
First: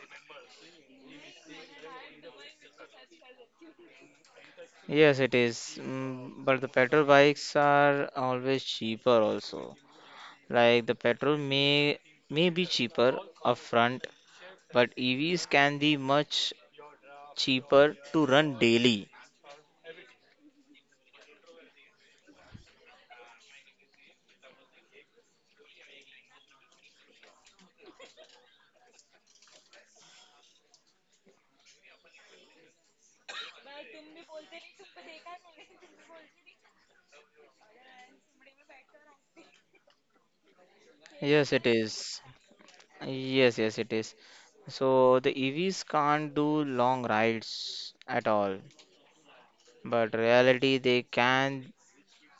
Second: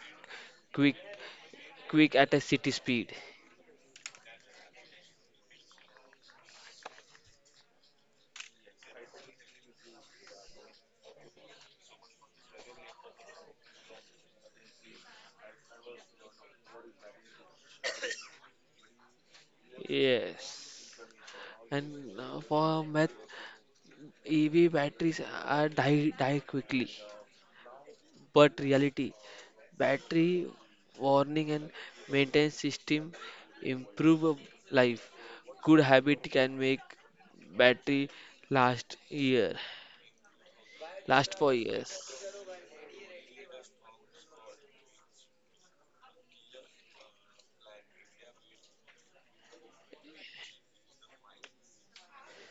Speaker 1: quick quick at a city speed.
Speaker 2: Yes, it is. Mm, but the petrol bikes are always cheaper also. Like the petrol may be cheaper upfront, but EVs can be much cheaper to run daily.
Speaker 1: Yes. And for math, EV batteries are die quickly, but reality, battery warning and maintenance system improve of life. Good habit can make battery last year, last for
Speaker 2: Yes, it
Speaker 1: years.
Speaker 2: is. Yes, yes, it is. So the EVs can't do long rides at all, but reality they can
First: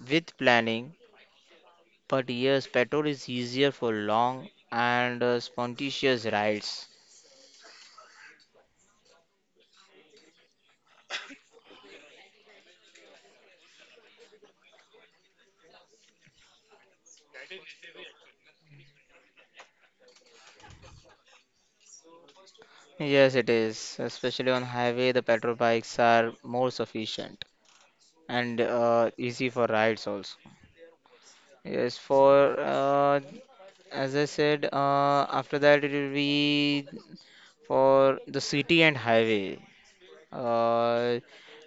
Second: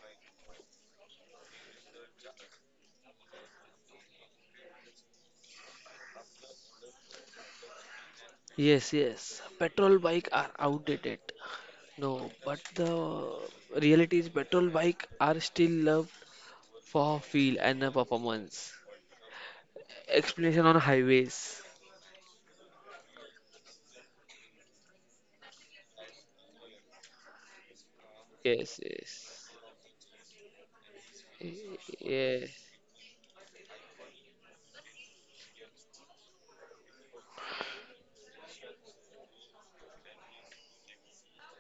Speaker 2: with planning. But yes, petrol is easier for long and spontaneous rides.
Speaker 1: Yes, yes. Petrol bike are outdated. No, but the reality is petrol bike are still loved for feel and the performance. Explanation on highways.
Speaker 2: Yes, it is. Especially on highway, the petrol bikes are more sufficient and
Speaker 1: Yes,
Speaker 2: easy
Speaker 1: yes.
Speaker 2: for rides also. Yes, for
Speaker 1: Yes,
Speaker 2: as I said, after that it will be for the city and highway. Uh,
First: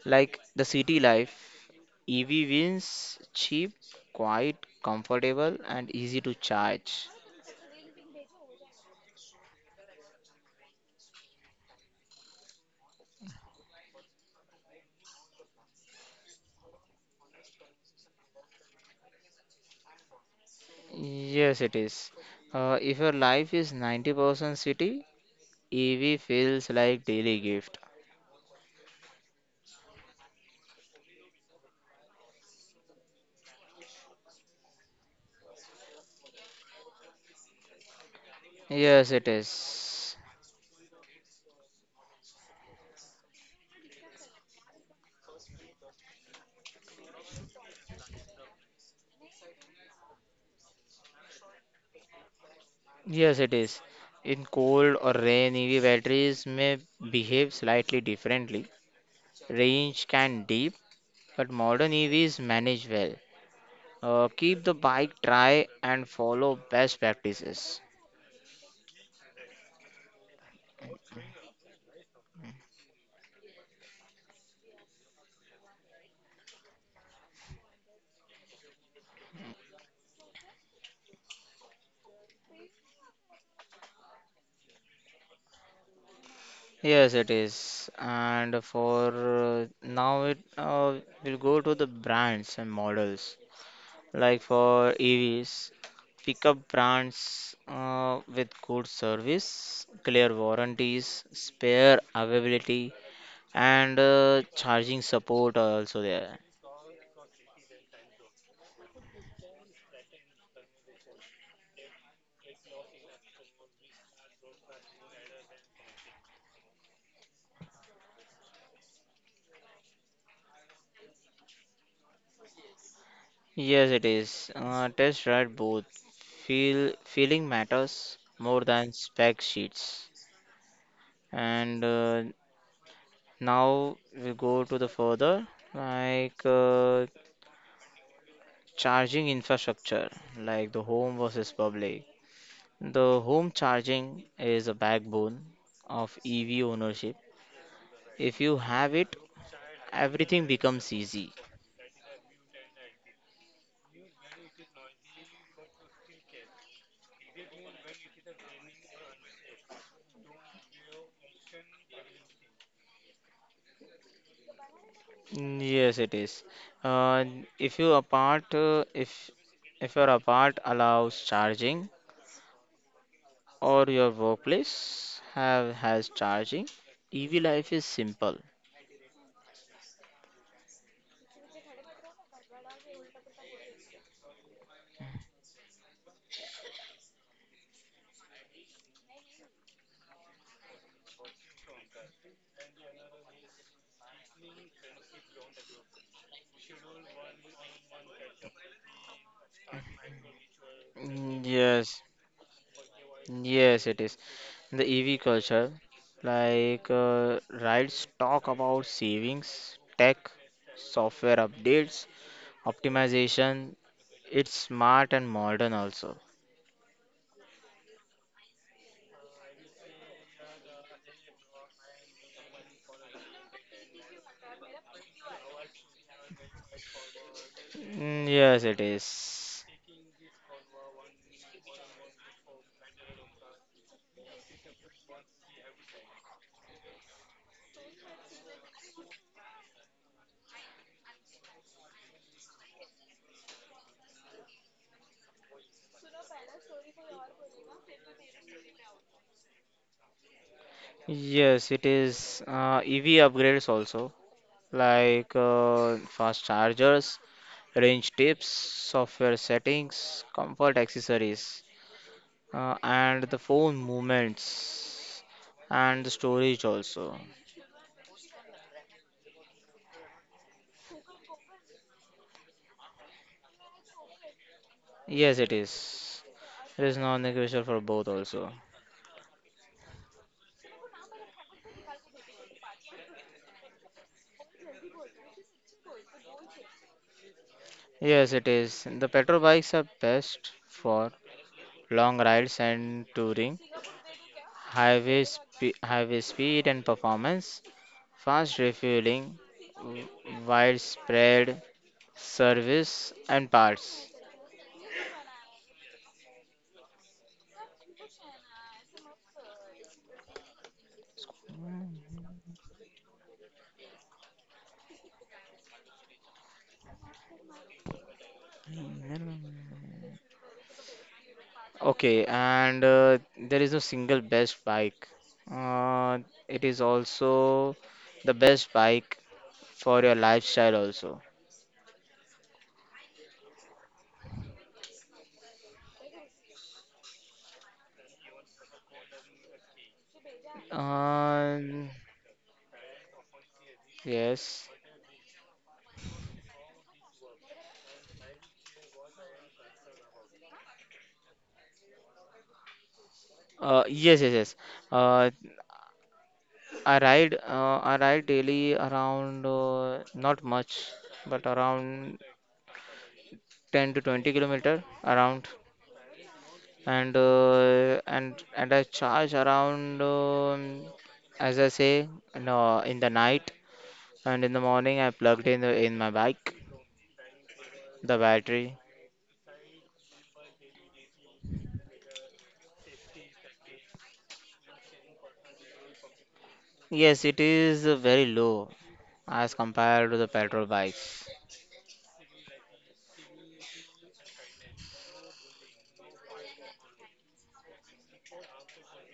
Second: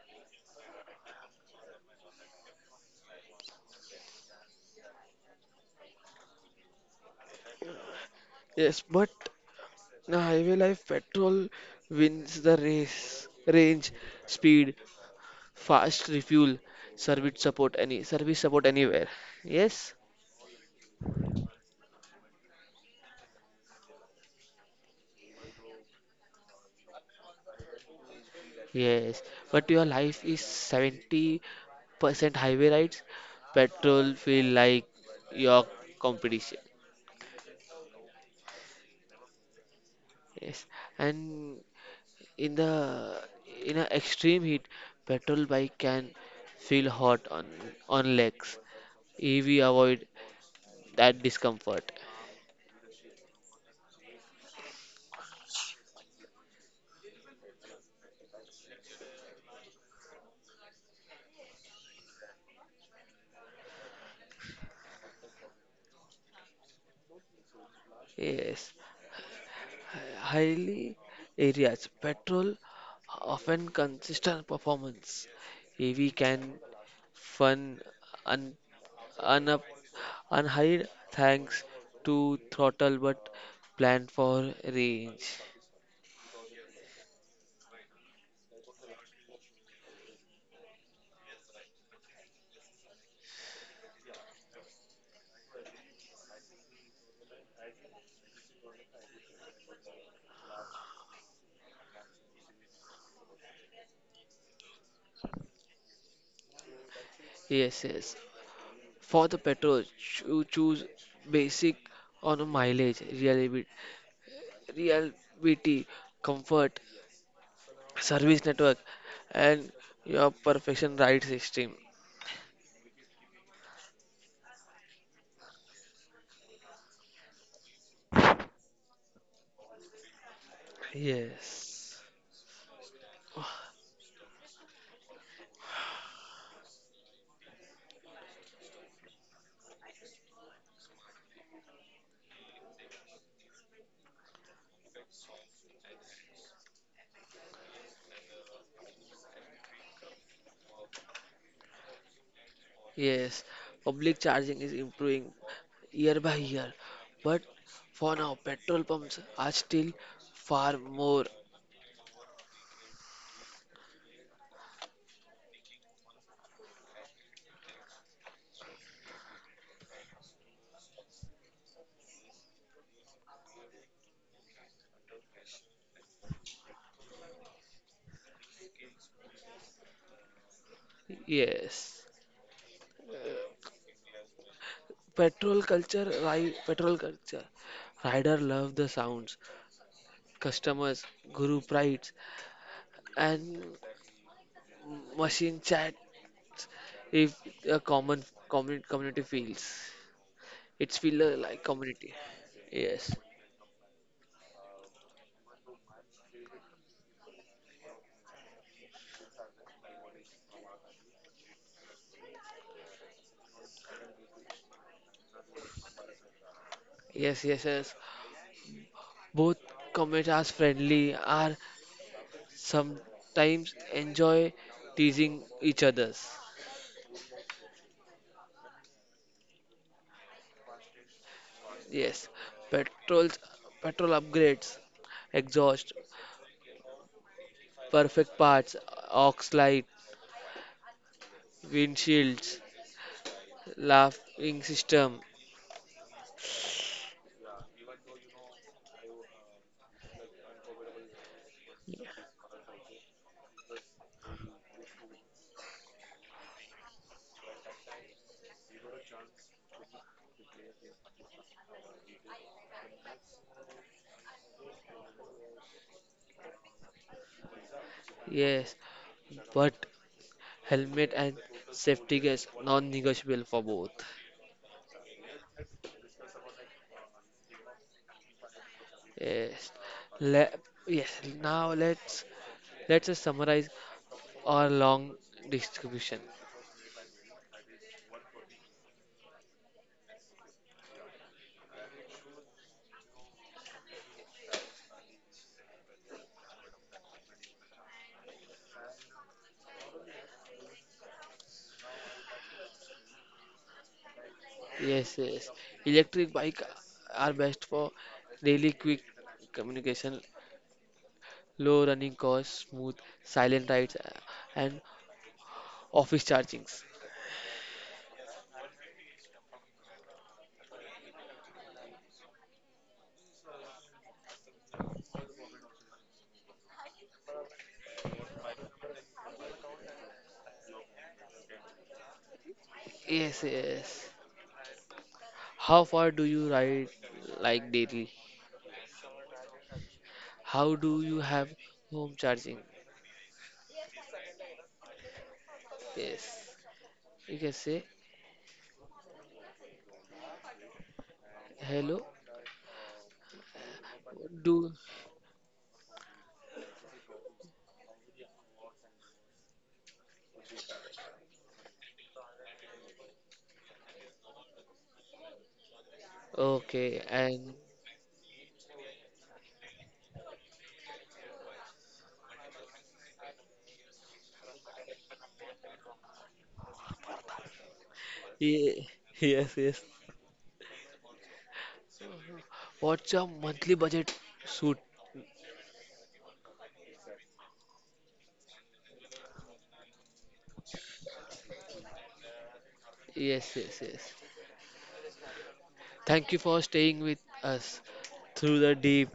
Speaker 2: like the city life, EV wins cheap, quiet, comfortable, and easy to charge.
Speaker 1: yes. But the highway life petrol wins the race. Range, speed, fast refuel, service support anywhere. Yes,
Speaker 2: Yes, it is. If your life is 90% city, EV feels like daily gift.
Speaker 1: yes. But your life is 70% highway rides. Petrol feel like your competition.
Speaker 2: Yes, it is.
Speaker 1: Yes. And in the in an extreme heat, petrol bike can feel hot on legs. EV avoid that discomfort.
Speaker 2: Yes, it is. In cold or rain, EV batteries may behave slightly differently. Range can dip, but modern EVs manage well. Keep the bike dry and follow best practices.
Speaker 1: Yes. Highly areas. Petrol often consistent performance. EV can fun un, un, unhide thanks to throttle but planned for range.
Speaker 2: Yes, it is. And for now, it will go to the brands and models. Like for EVs, pick up brands with good service, clear warranties, spare availability, and charging support are also there.
Speaker 1: Yes, yes. For the petrol, choose basic on mileage, reliability, comfort, service network, and your perfection ride system.
Speaker 2: Yes, it is. Test ride both. Feeling matters more than spec sheets. And
Speaker 1: Yes.
Speaker 2: now we go to the further like uh, charging infrastructure, like the home versus public. The home charging is a backbone of EV ownership. If you have it, everything becomes easy.
Speaker 1: Yes, public charging is improving year by year, but for now, petrol pumps are still far more.
Speaker 2: Mm, yes, it is. Uh, if you apart, uh, if if your apart allows charging or your workplace have has charging, EV life is simple.
Speaker 1: Yes, petrol culture. Rider love the sounds, customers, guru prides, and machine chats. If a common community feels, it's feel
Speaker 2: Mm,
Speaker 1: like
Speaker 2: yes,
Speaker 1: community. Yes,
Speaker 2: yes, it is. The EV culture, like uh, rides talk about savings, tech, software updates, optimization. It's smart and modern also.
Speaker 1: yes, yes, yes. Both comments are friendly, are sometimes enjoy teasing each others.
Speaker 2: Mm, yes, it is.
Speaker 1: Yes, petrols, petrol upgrades, exhaust, perfect parts, aux light, windshields, laughing system.
Speaker 2: Yes, it is. EV upgrades also, fast chargers, range tips, software settings, comfort accessories, uh, and the phone movements, and the storage also.
Speaker 1: Yes, but helmet and safety is non-negotiable for both.
Speaker 2: Yes, it is. It is non-negotiable for both also.
Speaker 1: Yes, Le yes. Now let's just summarize our long distribution.
Speaker 2: Yes, it is. The petrol bikes are best for long rides and touring. Highway, highway speed and performance, fast refueling, w- widespread service and parts.
Speaker 1: Yes, yes. Electric bike are best for really quick communication, low running costs, smooth, silent rides, and office chargings.
Speaker 2: Okay, and there is no single best bike. Uh, it is also the best bike for your lifestyle also.
Speaker 1: Yes, yes. How far do you ride like daily? How do you have
Speaker 2: Um,
Speaker 1: home charging?
Speaker 2: yes.
Speaker 1: Yes. You can say hello.
Speaker 2: Yes, yes, yes.
Speaker 1: Do
Speaker 2: Uh, I ride daily around not much, but around 10 to 20 kilometer around.
Speaker 1: okay
Speaker 2: and
Speaker 1: and
Speaker 2: uh, and and I charge around as I say in the night and in the morning I plugged in in my bike the battery.
Speaker 1: ye- *laughs* yes, yes. What's your monthly budget suit?
Speaker 2: Yes it is very low as compared to the petrol bikes.
Speaker 1: Yes, yes, yes. Thank you for staying with us through the deep,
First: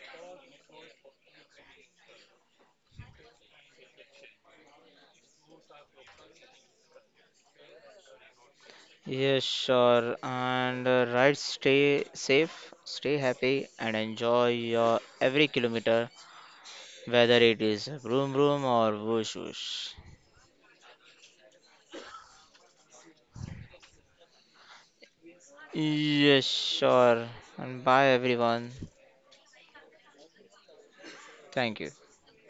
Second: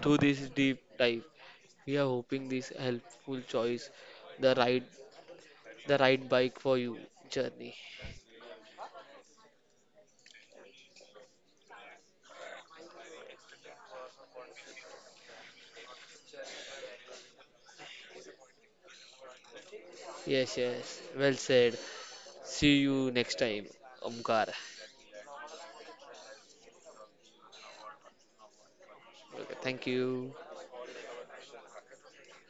Speaker 1: through this deep dive. We are hoping this helpful choice, the right, the right bike for you journey.
Speaker 2: Yes sure and ride stay safe stay happy and enjoy your every kilometer whether it is vroom vroom or whoosh whoosh.
Speaker 1: Yes, yes. Well said. See you next time, Omkar.
Speaker 2: Yes, sure. And bye everyone.
Speaker 1: Okay, thank you.
Speaker 2: Thank you.